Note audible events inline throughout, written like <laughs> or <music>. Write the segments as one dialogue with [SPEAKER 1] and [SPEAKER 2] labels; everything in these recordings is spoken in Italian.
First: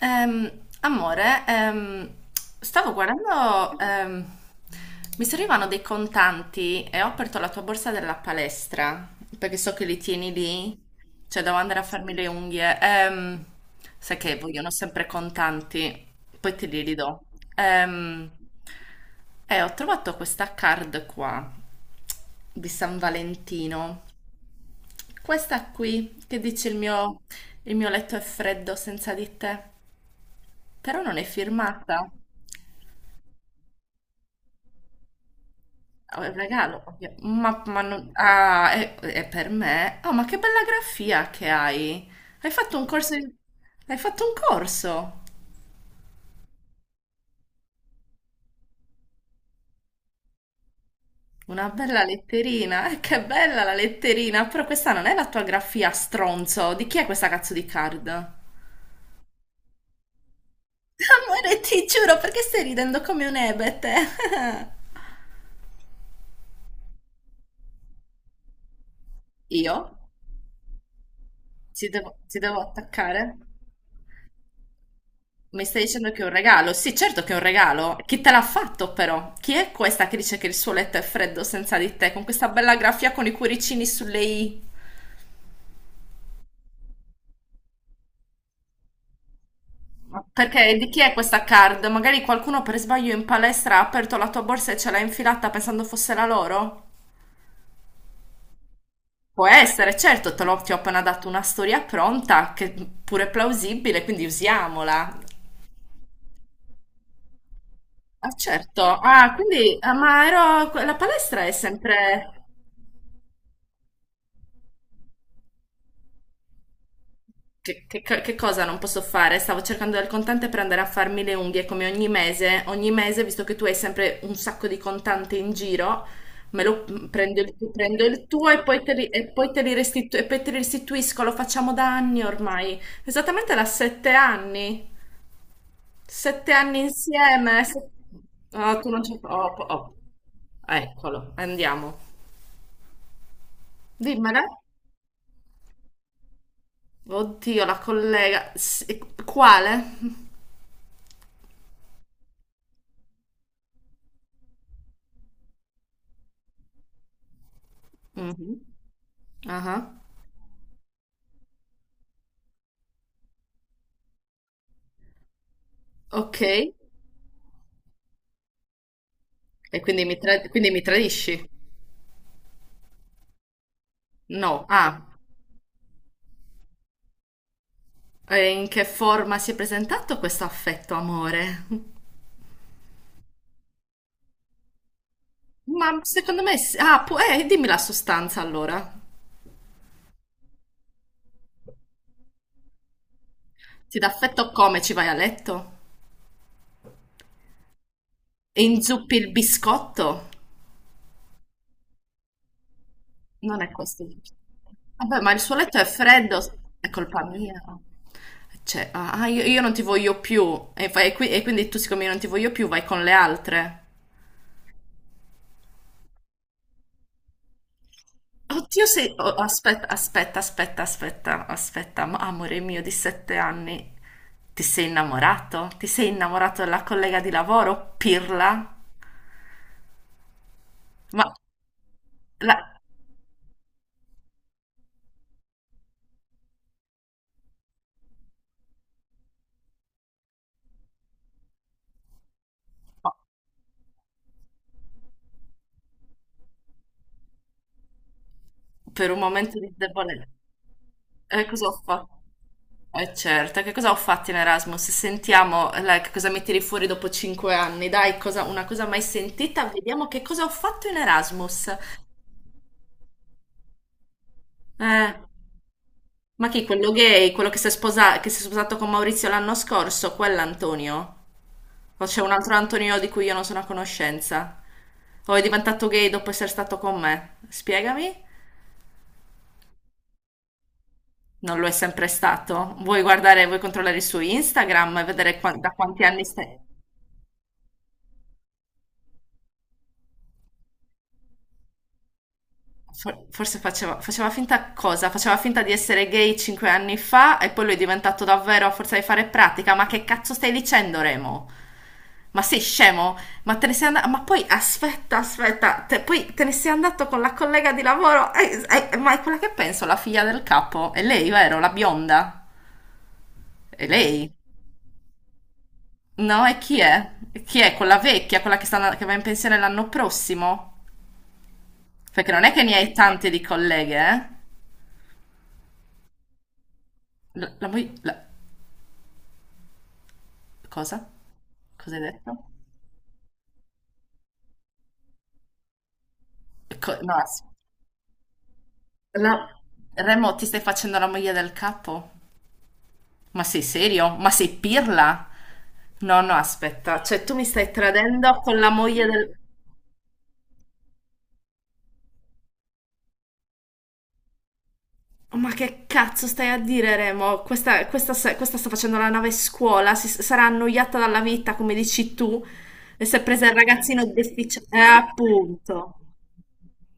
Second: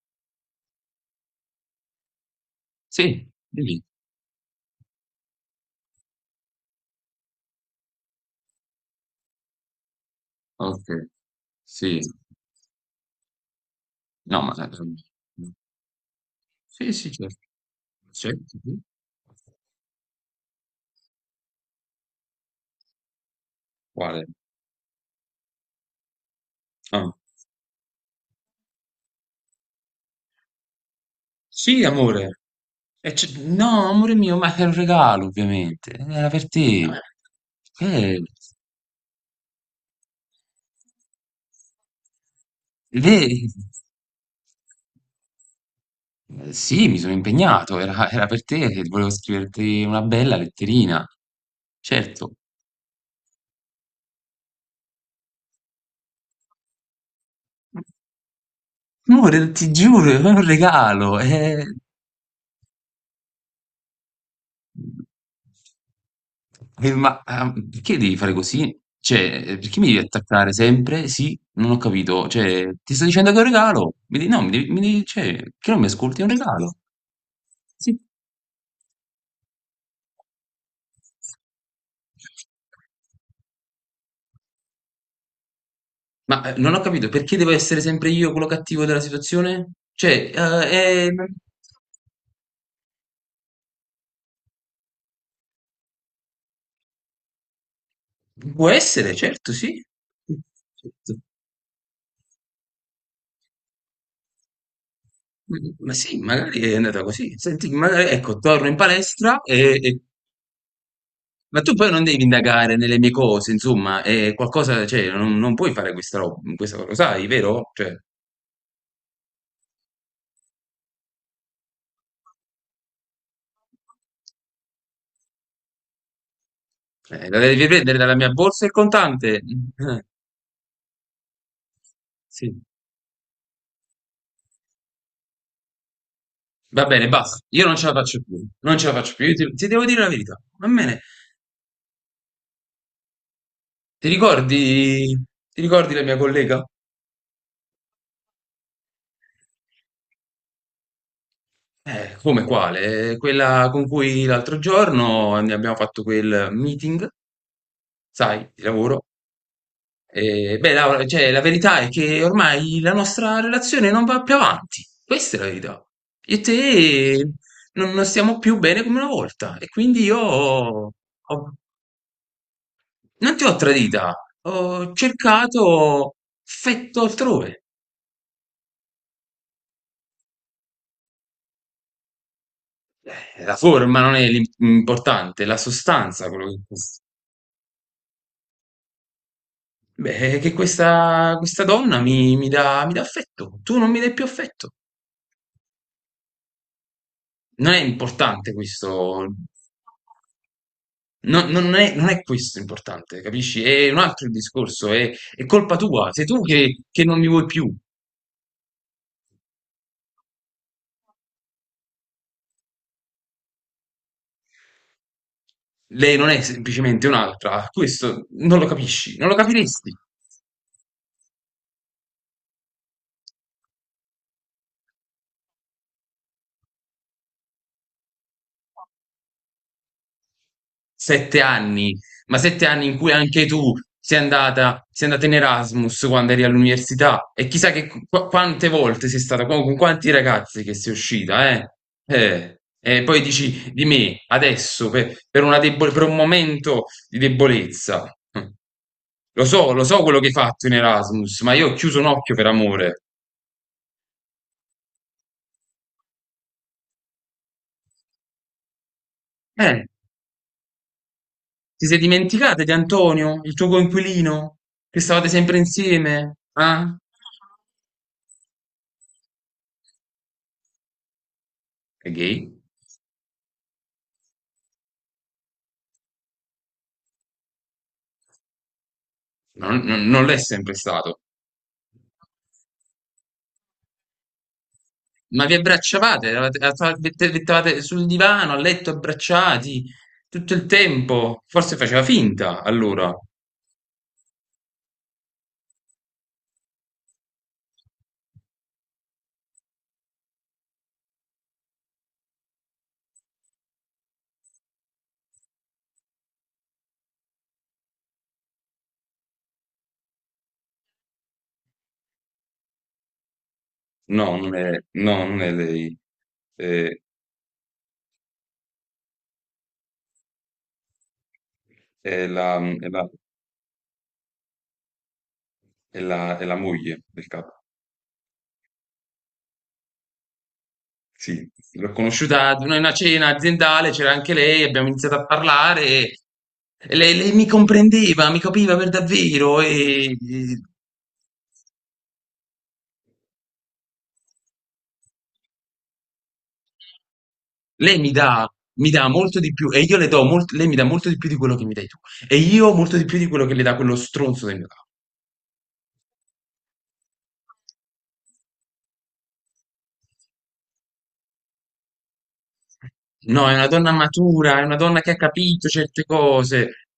[SPEAKER 1] Ehm, amore, stavo
[SPEAKER 2] Sì,
[SPEAKER 1] guardando,
[SPEAKER 2] dimmi.
[SPEAKER 1] mi servivano dei contanti e ho aperto la tua borsa della palestra, perché so che li tieni lì,
[SPEAKER 2] Okay,
[SPEAKER 1] cioè devo andare a
[SPEAKER 2] sì.
[SPEAKER 1] farmi le unghie. Sai che
[SPEAKER 2] No, ma
[SPEAKER 1] vogliono sempre
[SPEAKER 2] <unintelligible>
[SPEAKER 1] contanti, poi te li
[SPEAKER 2] Sì, sì,
[SPEAKER 1] ridò.
[SPEAKER 2] certo,
[SPEAKER 1] Ehm,
[SPEAKER 2] certo, sì. Sì.
[SPEAKER 1] e ho trovato questa card qua di San Valentino,
[SPEAKER 2] Quale?
[SPEAKER 1] questa qui che dice
[SPEAKER 2] Ah.
[SPEAKER 1] il mio letto è freddo senza di te. Però non è
[SPEAKER 2] Sì,
[SPEAKER 1] firmata.
[SPEAKER 2] amore. E c no, amore mio, ma è un regalo ovviamente,
[SPEAKER 1] Ah, è
[SPEAKER 2] era
[SPEAKER 1] un
[SPEAKER 2] per
[SPEAKER 1] regalo,
[SPEAKER 2] te.
[SPEAKER 1] ovvio. Ma non-
[SPEAKER 2] Eh,
[SPEAKER 1] Ah, è per me. Oh, ma che bella grafia che hai. Hai fatto un corso di...
[SPEAKER 2] Vedi?
[SPEAKER 1] Hai fatto un corso.
[SPEAKER 2] Sì, mi sono impegnato, era per te che volevo scriverti una bella letterina.
[SPEAKER 1] Una bella
[SPEAKER 2] Certo.
[SPEAKER 1] letterina. Che bella la letterina. Però questa non è la tua grafia, stronzo. Di chi è questa cazzo di card? <laughs>
[SPEAKER 2] Amore, ti giuro, è un regalo,
[SPEAKER 1] Amore,
[SPEAKER 2] eh.
[SPEAKER 1] ti giuro, perché stai ridendo come un ebete? <laughs>
[SPEAKER 2] Ma, perché devi fare così? Cioè,
[SPEAKER 1] Io?
[SPEAKER 2] perché mi devi attaccare sempre? Sì? Non ho
[SPEAKER 1] Ti devo,
[SPEAKER 2] capito.
[SPEAKER 1] ti devo
[SPEAKER 2] Cioè, ti sto dicendo
[SPEAKER 1] attaccare?
[SPEAKER 2] che è un regalo? Mi di no, mi devi cioè,
[SPEAKER 1] Mi
[SPEAKER 2] che non
[SPEAKER 1] stai
[SPEAKER 2] mi
[SPEAKER 1] dicendo che
[SPEAKER 2] ascolti?
[SPEAKER 1] è
[SPEAKER 2] È
[SPEAKER 1] un
[SPEAKER 2] un
[SPEAKER 1] regalo?
[SPEAKER 2] regalo.
[SPEAKER 1] Sì, certo che è un regalo.
[SPEAKER 2] Sì.
[SPEAKER 1] Chi te l'ha fatto però? Chi è questa che dice che il suo letto è freddo senza di te, con questa bella grafia con i cuoricini sulle i?
[SPEAKER 2] Ma, non ho capito, perché devo essere sempre io quello cattivo della situazione? Cioè,
[SPEAKER 1] Perché di chi è questa card? Magari qualcuno per sbaglio in palestra ha aperto la tua borsa e ce l'ha infilata pensando fosse la loro?
[SPEAKER 2] può essere,
[SPEAKER 1] Può
[SPEAKER 2] certo, sì.
[SPEAKER 1] essere, certo,
[SPEAKER 2] Mh,
[SPEAKER 1] ti ho appena
[SPEAKER 2] certo.
[SPEAKER 1] dato una storia pronta, che pure è plausibile, quindi usiamola.
[SPEAKER 2] Ma sì, magari è andata così. Senti, magari
[SPEAKER 1] Ah,
[SPEAKER 2] ecco, torno in
[SPEAKER 1] certo. Ah,
[SPEAKER 2] palestra
[SPEAKER 1] quindi,
[SPEAKER 2] e
[SPEAKER 1] ah,
[SPEAKER 2] e
[SPEAKER 1] ma ero, la palestra è
[SPEAKER 2] Ma tu poi non devi
[SPEAKER 1] sempre...
[SPEAKER 2] indagare nelle mie cose, insomma, è qualcosa, cioè, non puoi fare questa roba, questa cosa, lo sai, vero?
[SPEAKER 1] Che,
[SPEAKER 2] Cioè,
[SPEAKER 1] che co- che cosa non posso fare? Stavo cercando del contante per andare a farmi le unghie come ogni mese. Ogni mese, visto che tu hai sempre un sacco di contante in giro, me lo
[SPEAKER 2] la
[SPEAKER 1] prendo il,
[SPEAKER 2] devi prendere
[SPEAKER 1] prendo
[SPEAKER 2] dalla
[SPEAKER 1] il
[SPEAKER 2] mia
[SPEAKER 1] tuo e
[SPEAKER 2] borsa il
[SPEAKER 1] e
[SPEAKER 2] contante.
[SPEAKER 1] poi te li
[SPEAKER 2] Eh,
[SPEAKER 1] restitu- e poi te li restituisco. Lo facciamo da anni
[SPEAKER 2] sì.
[SPEAKER 1] ormai. Esattamente da 7 anni. 7 anni
[SPEAKER 2] Va bene, basta.
[SPEAKER 1] insieme.
[SPEAKER 2] Io non ce la faccio più,
[SPEAKER 1] Ah,
[SPEAKER 2] non ce
[SPEAKER 1] tu
[SPEAKER 2] la
[SPEAKER 1] non
[SPEAKER 2] faccio
[SPEAKER 1] c'è.
[SPEAKER 2] più. Io
[SPEAKER 1] Oh,
[SPEAKER 2] ti, ti devo
[SPEAKER 1] oh.
[SPEAKER 2] dire la verità. Va bene.
[SPEAKER 1] Eccolo, andiamo.
[SPEAKER 2] Ti
[SPEAKER 1] Dimmela.
[SPEAKER 2] ricordi, ti ricordi la mia collega?
[SPEAKER 1] Oddio, la collega. Quale?
[SPEAKER 2] Come quale? Quella con cui l'altro giorno ne abbiamo fatto quel meeting, sai,
[SPEAKER 1] Mhm.
[SPEAKER 2] di lavoro.
[SPEAKER 1] Ah.
[SPEAKER 2] Beh, Laura, cioè, la verità è che ormai la nostra relazione non va più avanti. Questa è la verità. Io
[SPEAKER 1] Ok,
[SPEAKER 2] e
[SPEAKER 1] e
[SPEAKER 2] te non stiamo più bene come una volta. E quindi
[SPEAKER 1] quindi mi,
[SPEAKER 2] io
[SPEAKER 1] tra- quindi mi tradisci?
[SPEAKER 2] ho- non ti ho tradita,
[SPEAKER 1] No.
[SPEAKER 2] ho
[SPEAKER 1] Ah,
[SPEAKER 2] cercato affetto altrove.
[SPEAKER 1] e in che forma si è presentato questo affetto, amore?
[SPEAKER 2] La forma non è l'importante, è la
[SPEAKER 1] Ma
[SPEAKER 2] sostanza
[SPEAKER 1] secondo
[SPEAKER 2] quello
[SPEAKER 1] me...
[SPEAKER 2] che,
[SPEAKER 1] Ah, dimmi la sostanza allora.
[SPEAKER 2] beh, che questa donna mi dà affetto. Tu non
[SPEAKER 1] Ti
[SPEAKER 2] mi
[SPEAKER 1] dà
[SPEAKER 2] dai più
[SPEAKER 1] affetto
[SPEAKER 2] affetto.
[SPEAKER 1] come? Ci vai a letto?
[SPEAKER 2] Non è importante
[SPEAKER 1] E inzuppi
[SPEAKER 2] questo.
[SPEAKER 1] il biscotto?
[SPEAKER 2] No, non è questo importante,
[SPEAKER 1] Non
[SPEAKER 2] capisci?
[SPEAKER 1] è
[SPEAKER 2] È un
[SPEAKER 1] questo.
[SPEAKER 2] altro il discorso, è,
[SPEAKER 1] Vabbè, ma il
[SPEAKER 2] è
[SPEAKER 1] suo letto
[SPEAKER 2] colpa
[SPEAKER 1] è
[SPEAKER 2] tua, sei
[SPEAKER 1] freddo,
[SPEAKER 2] tu che,
[SPEAKER 1] è
[SPEAKER 2] che non
[SPEAKER 1] colpa
[SPEAKER 2] mi vuoi
[SPEAKER 1] mia.
[SPEAKER 2] più,
[SPEAKER 1] Cioè, ah, ah, io non ti voglio più. E, e quindi tu, siccome io non ti voglio più, vai con le altre.
[SPEAKER 2] lei non è semplicemente un'altra, questo non lo
[SPEAKER 1] Oddio, se...
[SPEAKER 2] capisci, non
[SPEAKER 1] oh,
[SPEAKER 2] lo
[SPEAKER 1] aspetta,
[SPEAKER 2] capiresti.
[SPEAKER 1] aspetta, aspetta, aspetta, aspetta, ma- amore mio di 7 anni, ti sei innamorato? Ti sei innamorato della collega di lavoro, pirla? Ma,
[SPEAKER 2] Sette anni, ma
[SPEAKER 1] la-
[SPEAKER 2] sette anni in cui anche tu sei andata in Erasmus quando eri all'università e chissà che quante volte sei stata, con quanti ragazzi che sei uscita, eh? Eh, E
[SPEAKER 1] ma
[SPEAKER 2] poi dici di me adesso per un momento di debolezza. Hm.
[SPEAKER 1] per un
[SPEAKER 2] Lo
[SPEAKER 1] momento
[SPEAKER 2] so,
[SPEAKER 1] di
[SPEAKER 2] lo so quello che
[SPEAKER 1] debolezza,
[SPEAKER 2] hai fatto in Erasmus, ma
[SPEAKER 1] cosa
[SPEAKER 2] io ho
[SPEAKER 1] ho
[SPEAKER 2] chiuso un
[SPEAKER 1] fatto?
[SPEAKER 2] occhio per amore.
[SPEAKER 1] Eh certo, che cosa ho fatto in Erasmus? Sentiamo, che cosa mi tiri fuori dopo 5 anni, dai, cosa- una cosa mai sentita,
[SPEAKER 2] Eh,
[SPEAKER 1] vediamo che cosa ho fatto in Erasmus.
[SPEAKER 2] ti sei dimenticata di Antonio, il tuo coinquilino, che
[SPEAKER 1] Eh,
[SPEAKER 2] stavate sempre insieme?
[SPEAKER 1] ma chi, quello
[SPEAKER 2] Ah?
[SPEAKER 1] gay, quello che si è che si è sposato con Maurizio l'anno scorso, quell'Antonio? O
[SPEAKER 2] È
[SPEAKER 1] c'è un
[SPEAKER 2] gay?
[SPEAKER 1] altro Antonio di cui io non sono a conoscenza. O è diventato gay dopo essere stato con me. Spiegami?
[SPEAKER 2] Non l'è sempre stato.
[SPEAKER 1] Non lo è sempre stato. Vuoi guardare, vuoi controllare il suo Instagram e vedere
[SPEAKER 2] Ma vi
[SPEAKER 1] da quanti anni
[SPEAKER 2] abbracciavate,
[SPEAKER 1] stai...
[SPEAKER 2] mettevate sul divano, a letto, abbracciati tutto il tempo. Forse faceva finta allora.
[SPEAKER 1] Forse faceva finta cosa? Faceva finta di essere gay 5 anni fa e poi lo è diventato davvero a forza di fare pratica. Ma che cazzo stai dicendo, Remo? Ma sei scemo? Ma te ne sei andato? Ma poi aspetta, aspetta, poi te ne sei andato con la collega di lavoro? Ma è quella che penso, la figlia del capo? È lei, vero? La bionda? È lei?
[SPEAKER 2] No, non è, no, non è lei.
[SPEAKER 1] No, e chi
[SPEAKER 2] È,
[SPEAKER 1] è? Chi è? Quella vecchia, quella che va in pensione l'anno prossimo?
[SPEAKER 2] è
[SPEAKER 1] Perché non è
[SPEAKER 2] la,
[SPEAKER 1] che ne
[SPEAKER 2] è
[SPEAKER 1] hai
[SPEAKER 2] la,
[SPEAKER 1] tante di colleghe, eh?
[SPEAKER 2] è la, è la-
[SPEAKER 1] La,
[SPEAKER 2] capa.
[SPEAKER 1] la moglie- la- cosa?
[SPEAKER 2] Sì. L'ho
[SPEAKER 1] Cosa hai detto?
[SPEAKER 2] conosciuta ad una cena aziendale, c'era anche lei, abbiamo iniziato a parlare e
[SPEAKER 1] No,
[SPEAKER 2] lei mi comprendeva, mi capiva per
[SPEAKER 1] la-
[SPEAKER 2] davvero e
[SPEAKER 1] Remo, ti stai facendo la moglie del capo? Ma sei serio? Ma sei pirla? No, no, aspetta, cioè tu mi stai
[SPEAKER 2] Lei mi
[SPEAKER 1] tradendo
[SPEAKER 2] dà,
[SPEAKER 1] con la
[SPEAKER 2] mi
[SPEAKER 1] moglie
[SPEAKER 2] dà
[SPEAKER 1] del...
[SPEAKER 2] molto di più e io le do molto, lei mi dà molto di più di quello che mi dai tu e io molto di più di quello che le dà quello stronzo del mio capo.
[SPEAKER 1] Oh, ma che cazzo stai a dire, Remo? Questa sta facendo la nave scuola, si, sarà annoiata dalla vita, come dici tu, e si è presa
[SPEAKER 2] No,
[SPEAKER 1] il
[SPEAKER 2] è una donna
[SPEAKER 1] ragazzino di
[SPEAKER 2] matura, è una donna che ha capito
[SPEAKER 1] Appunto.
[SPEAKER 2] certe cose.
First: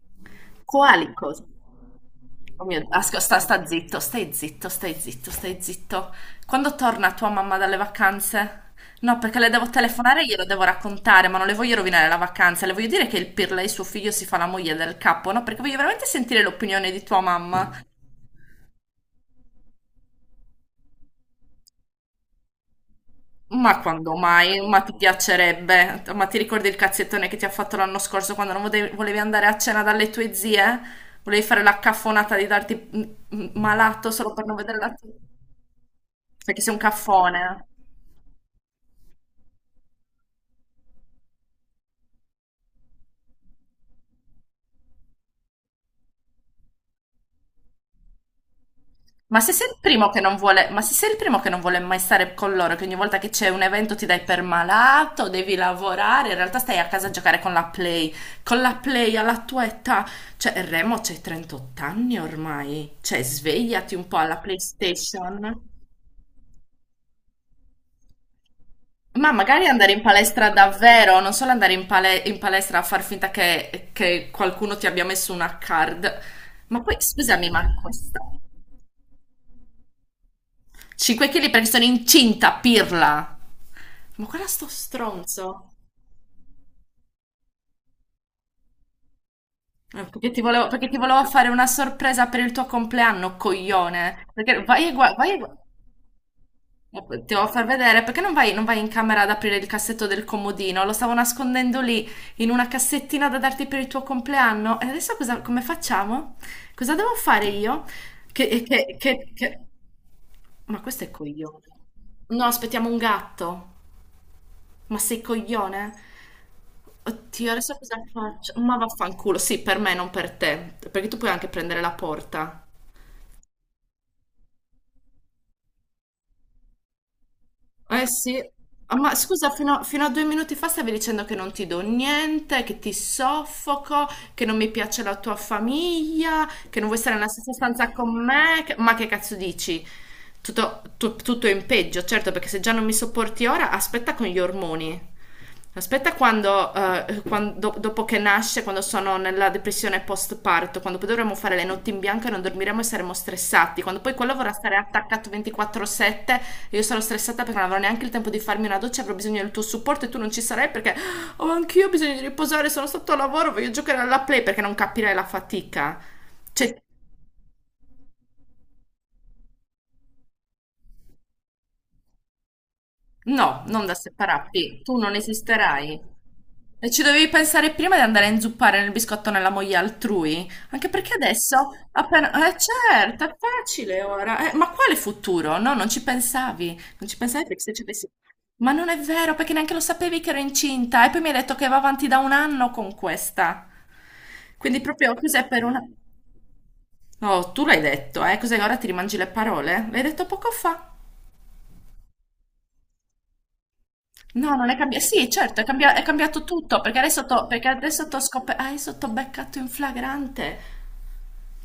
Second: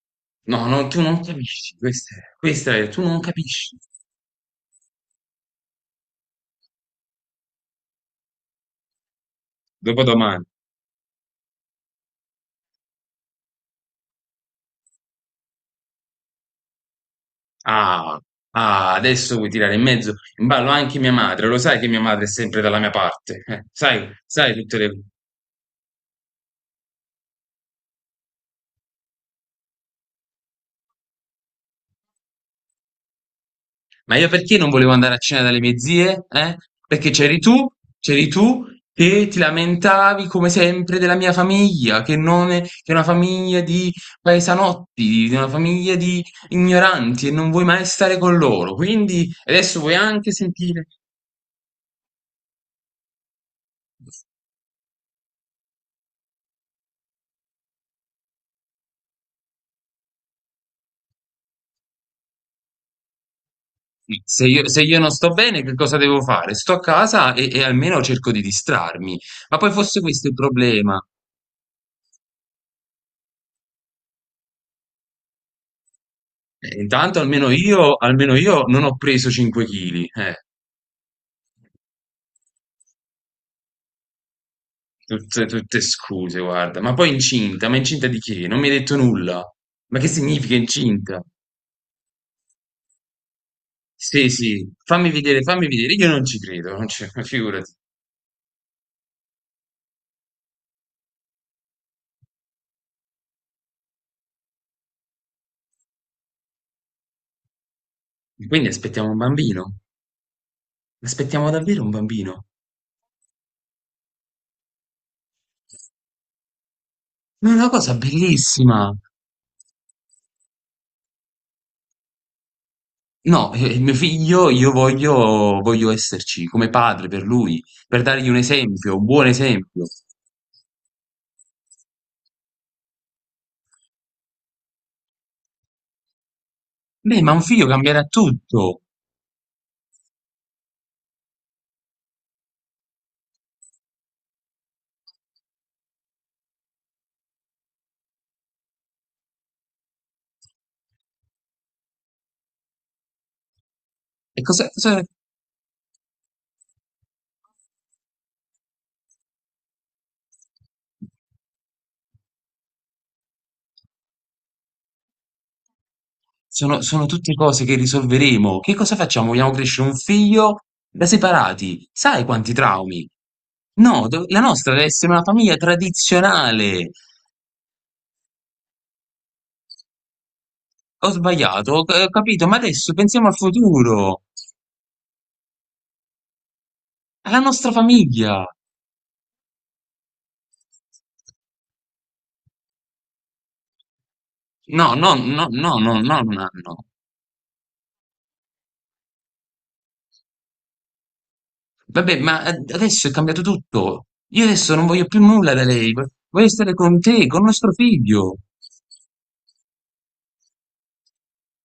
[SPEAKER 2] No, no, tu
[SPEAKER 1] Quali
[SPEAKER 2] non
[SPEAKER 1] cose?
[SPEAKER 2] capisci, questa è,
[SPEAKER 1] Oh
[SPEAKER 2] questa
[SPEAKER 1] mio-
[SPEAKER 2] è, tu
[SPEAKER 1] asco-
[SPEAKER 2] non
[SPEAKER 1] sta, sta
[SPEAKER 2] capisci.
[SPEAKER 1] zitto, stai zitto, stai zitto, stai zitto. Quando torna tua mamma dalle vacanze? No, perché le devo telefonare e glielo
[SPEAKER 2] Dopodomani.
[SPEAKER 1] devo raccontare, ma non le voglio rovinare la vacanza. Le voglio dire che il Pirla e suo figlio si fa la moglie del capo, no? Perché voglio veramente sentire l'opinione di tua mamma.
[SPEAKER 2] Ah, ah, adesso vuoi tirare in ballo anche mia madre, lo sai che mia madre è sempre dalla mia parte,
[SPEAKER 1] Ma
[SPEAKER 2] sai,
[SPEAKER 1] quando
[SPEAKER 2] sai
[SPEAKER 1] mai?
[SPEAKER 2] tutte
[SPEAKER 1] Ma
[SPEAKER 2] le
[SPEAKER 1] ti piacerebbe? Ma ti ricordi il cazzettone che ti ha fatto l'anno scorso quando non volevi andare a cena dalle tue zie? Volevi fare la caffonata di darti malato
[SPEAKER 2] Ma io
[SPEAKER 1] solo per non
[SPEAKER 2] perché non
[SPEAKER 1] vedere la
[SPEAKER 2] volevo
[SPEAKER 1] tua...
[SPEAKER 2] andare a cena dalle mie zie? Eh?
[SPEAKER 1] Perché sei un
[SPEAKER 2] Perché c'eri
[SPEAKER 1] caffone.
[SPEAKER 2] tu,
[SPEAKER 1] Eh.
[SPEAKER 2] c'eri tu che ti lamentavi come sempre della mia famiglia, che non è, che è una famiglia di paesanotti, di una famiglia di ignoranti e non vuoi mai stare con loro. Quindi
[SPEAKER 1] Ma se sei il
[SPEAKER 2] adesso vuoi
[SPEAKER 1] primo che
[SPEAKER 2] anche
[SPEAKER 1] non vuole, ma
[SPEAKER 2] sentire.
[SPEAKER 1] se sei il primo che non vuole mai stare con loro, che ogni volta che c'è un evento ti dai per malato, devi lavorare, in realtà stai a casa a giocare con la Play. Con la Play alla tua età, cioè Remo c'hai 38 anni ormai, cioè svegliati un po'
[SPEAKER 2] Sì.
[SPEAKER 1] alla
[SPEAKER 2] Se io non sto bene,
[SPEAKER 1] PlayStation.
[SPEAKER 2] che cosa devo fare? Sto a casa e almeno cerco di distrarmi.
[SPEAKER 1] Ma
[SPEAKER 2] Ma
[SPEAKER 1] magari
[SPEAKER 2] poi
[SPEAKER 1] andare
[SPEAKER 2] fosse
[SPEAKER 1] in
[SPEAKER 2] questo il
[SPEAKER 1] palestra
[SPEAKER 2] problema.
[SPEAKER 1] davvero, non solo andare in, in palestra a far finta che qualcuno ti abbia messo una card. Ma poi,
[SPEAKER 2] Intanto
[SPEAKER 1] scusami,
[SPEAKER 2] almeno
[SPEAKER 1] ma
[SPEAKER 2] io,
[SPEAKER 1] questa
[SPEAKER 2] almeno io non ho preso 5 kg.
[SPEAKER 1] 5 kg perché sono incinta, pirla. Ma guarda sto
[SPEAKER 2] Tutte,
[SPEAKER 1] stronzo.
[SPEAKER 2] tutte scuse, guarda. Ma poi incinta? Ma incinta di che? Non mi hai detto nulla. Ma che
[SPEAKER 1] Perché ti
[SPEAKER 2] significa
[SPEAKER 1] volevo, perché ti
[SPEAKER 2] incinta?
[SPEAKER 1] volevo fare una sorpresa per il tuo compleanno, coglione.
[SPEAKER 2] Sì,
[SPEAKER 1] Perché
[SPEAKER 2] sì, fammi
[SPEAKER 1] vai e
[SPEAKER 2] vedere,
[SPEAKER 1] gua-
[SPEAKER 2] fammi vedere. Io non ci credo, non ci,
[SPEAKER 1] Ti
[SPEAKER 2] <laughs>
[SPEAKER 1] devo far
[SPEAKER 2] figurati.
[SPEAKER 1] vedere, perché non vai in camera ad aprire il cassetto del comodino? Lo stavo nascondendo lì in una cassettina da darti per il tuo compleanno. E adesso cosa, come facciamo? Cosa devo fare io? Che,
[SPEAKER 2] Quindi
[SPEAKER 1] che,
[SPEAKER 2] aspettiamo un
[SPEAKER 1] che, che...
[SPEAKER 2] bambino.
[SPEAKER 1] Ma questo è
[SPEAKER 2] Aspettiamo
[SPEAKER 1] coglione.
[SPEAKER 2] davvero un
[SPEAKER 1] No,
[SPEAKER 2] bambino.
[SPEAKER 1] aspettiamo un gatto. Ma sei coglione?
[SPEAKER 2] Ma
[SPEAKER 1] Oddio,
[SPEAKER 2] è una
[SPEAKER 1] adesso
[SPEAKER 2] cosa
[SPEAKER 1] cosa faccio? Ma
[SPEAKER 2] bellissima.
[SPEAKER 1] vaffanculo, sì, per me, non per te, perché tu puoi anche prendere la porta.
[SPEAKER 2] No, mio figlio, io voglio esserci come padre per lui, per
[SPEAKER 1] Eh
[SPEAKER 2] dargli un
[SPEAKER 1] sì, ah,
[SPEAKER 2] esempio, un
[SPEAKER 1] ma
[SPEAKER 2] buon
[SPEAKER 1] scusa, fino a,
[SPEAKER 2] esempio.
[SPEAKER 1] fino a 2 minuti fa stavi dicendo che non ti do niente, che ti soffoco, che non mi piace la tua famiglia, che non vuoi stare
[SPEAKER 2] Beh,
[SPEAKER 1] nella
[SPEAKER 2] ma un
[SPEAKER 1] stessa
[SPEAKER 2] figlio
[SPEAKER 1] stanza
[SPEAKER 2] cambierà
[SPEAKER 1] con me, che-
[SPEAKER 2] tutto.
[SPEAKER 1] ma che cazzo dici? Tutto in peggio, certo, perché se già non mi sopporti ora, aspetta con gli ormoni. Aspetta quando, dopo che nasce, quando sono nella depressione post-parto, quando poi dovremo fare le notti in bianco e non dormiremo e saremo stressati, quando poi quello
[SPEAKER 2] E
[SPEAKER 1] vorrà
[SPEAKER 2] cosa,
[SPEAKER 1] stare
[SPEAKER 2] cosa,
[SPEAKER 1] attaccato 24/7 io sarò stressata perché non avrò neanche il tempo di farmi una doccia, avrò bisogno del tuo supporto e tu non ci sarai perché oh, anch'io ho bisogno di riposare, sono stato a lavoro, voglio giocare alla play perché non capirai la fatica. Cioè,
[SPEAKER 2] sono tutte cose che risolveremo. Che cosa facciamo? Vogliamo crescere un figlio da separati? Sai quanti traumi?
[SPEAKER 1] no, non da
[SPEAKER 2] No, la nostra
[SPEAKER 1] separarti,
[SPEAKER 2] deve
[SPEAKER 1] tu
[SPEAKER 2] essere
[SPEAKER 1] non
[SPEAKER 2] una famiglia
[SPEAKER 1] esisterai. E
[SPEAKER 2] tradizionale.
[SPEAKER 1] ci dovevi pensare prima di andare a inzuppare nel biscotto nella moglie altrui? Anche
[SPEAKER 2] Ho
[SPEAKER 1] perché adesso,
[SPEAKER 2] sbagliato, ho
[SPEAKER 1] appena...
[SPEAKER 2] capito,
[SPEAKER 1] Eh
[SPEAKER 2] ma adesso
[SPEAKER 1] certo,
[SPEAKER 2] pensiamo
[SPEAKER 1] è
[SPEAKER 2] al
[SPEAKER 1] facile
[SPEAKER 2] futuro,
[SPEAKER 1] ora. Ma quale futuro? No, non ci pensavi. Non ci
[SPEAKER 2] alla
[SPEAKER 1] pensavi perché se
[SPEAKER 2] nostra
[SPEAKER 1] ci avessi...
[SPEAKER 2] famiglia.
[SPEAKER 1] Ma non è vero, perché neanche lo sapevi che ero incinta. E poi mi hai detto che va avanti da un anno con questa. Quindi
[SPEAKER 2] No, no,
[SPEAKER 1] proprio
[SPEAKER 2] no,
[SPEAKER 1] cos'è per
[SPEAKER 2] no,
[SPEAKER 1] una...
[SPEAKER 2] no, no, no, no.
[SPEAKER 1] Oh, tu l'hai detto, eh? Cos'è? Ora ti rimangi le parole? L'hai detto poco fa.
[SPEAKER 2] Vabbè, ma adesso è cambiato tutto. Io
[SPEAKER 1] No, non
[SPEAKER 2] adesso
[SPEAKER 1] è
[SPEAKER 2] non
[SPEAKER 1] cambiato.
[SPEAKER 2] voglio più
[SPEAKER 1] Sì,
[SPEAKER 2] nulla
[SPEAKER 1] certo, è
[SPEAKER 2] da lei.
[SPEAKER 1] cambia- è
[SPEAKER 2] vo-
[SPEAKER 1] cambiato
[SPEAKER 2] Voglio stare
[SPEAKER 1] tutto
[SPEAKER 2] con te, con
[SPEAKER 1] perché
[SPEAKER 2] nostro
[SPEAKER 1] adesso t'ho
[SPEAKER 2] figlio.
[SPEAKER 1] scop- adesso t'ho beccato in flagrante.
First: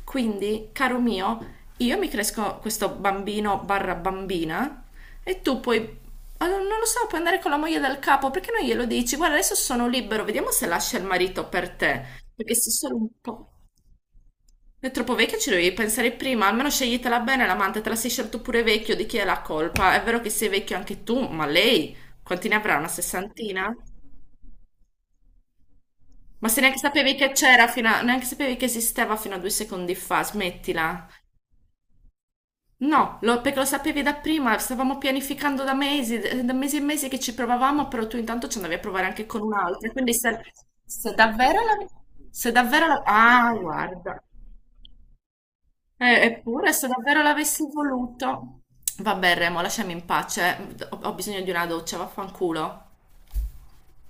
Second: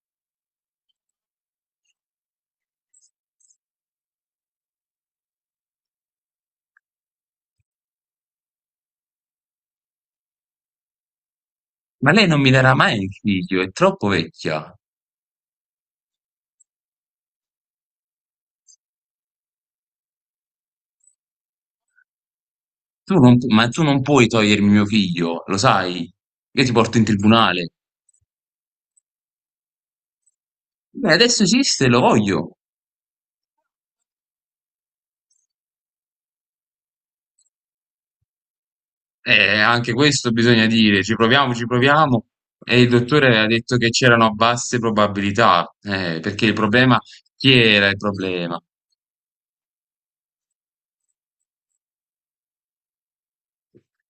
[SPEAKER 1] Quindi, caro mio, io mi cresco questo bambino barra bambina e tu puoi, ah, non lo so, puoi andare con la moglie del capo perché non glielo dici? Guarda, adesso sono libero, vediamo se lascia il marito per te.
[SPEAKER 2] Ma lei non mi
[SPEAKER 1] Perché sei
[SPEAKER 2] darà
[SPEAKER 1] solo
[SPEAKER 2] mai
[SPEAKER 1] un
[SPEAKER 2] il
[SPEAKER 1] po'.
[SPEAKER 2] figlio, è troppo vecchia.
[SPEAKER 1] È troppo vecchia, ci dovevi pensare prima. Almeno sceglitela bene l'amante, te la sei scelto pure vecchio, di chi è la colpa? È vero che sei vecchio anche tu, ma lei quanti ne avrà? Una
[SPEAKER 2] Tu non pu ma
[SPEAKER 1] sessantina?
[SPEAKER 2] tu non puoi togliermi mio figlio, lo sai?
[SPEAKER 1] Ma se
[SPEAKER 2] Io ti
[SPEAKER 1] neanche
[SPEAKER 2] porto in
[SPEAKER 1] sapevi che c'era
[SPEAKER 2] tribunale.
[SPEAKER 1] fino a... neanche sapevi che esisteva fino a 2 secondi fa, smettila.
[SPEAKER 2] Beh, adesso esiste, lo voglio.
[SPEAKER 1] No, perché lo sapevi da prima, stavamo pianificando da mesi e mesi che ci provavamo, però tu intanto ci andavi a provare anche con un'altra.
[SPEAKER 2] Anche
[SPEAKER 1] Quindi
[SPEAKER 2] questo
[SPEAKER 1] se,
[SPEAKER 2] bisogna dire,
[SPEAKER 1] se
[SPEAKER 2] ci proviamo,
[SPEAKER 1] davvero
[SPEAKER 2] ci
[SPEAKER 1] la...
[SPEAKER 2] proviamo.
[SPEAKER 1] se
[SPEAKER 2] E
[SPEAKER 1] davvero
[SPEAKER 2] il
[SPEAKER 1] la...
[SPEAKER 2] dottore ha
[SPEAKER 1] Ah,
[SPEAKER 2] detto che
[SPEAKER 1] guarda.
[SPEAKER 2] c'erano basse probabilità, perché il
[SPEAKER 1] Eppure, se
[SPEAKER 2] problema,
[SPEAKER 1] davvero
[SPEAKER 2] chi
[SPEAKER 1] l'avessi
[SPEAKER 2] era il
[SPEAKER 1] voluto...
[SPEAKER 2] problema?
[SPEAKER 1] Vabbè, Remo, lasciami in pace. Ho bisogno di una doccia, vaffanculo.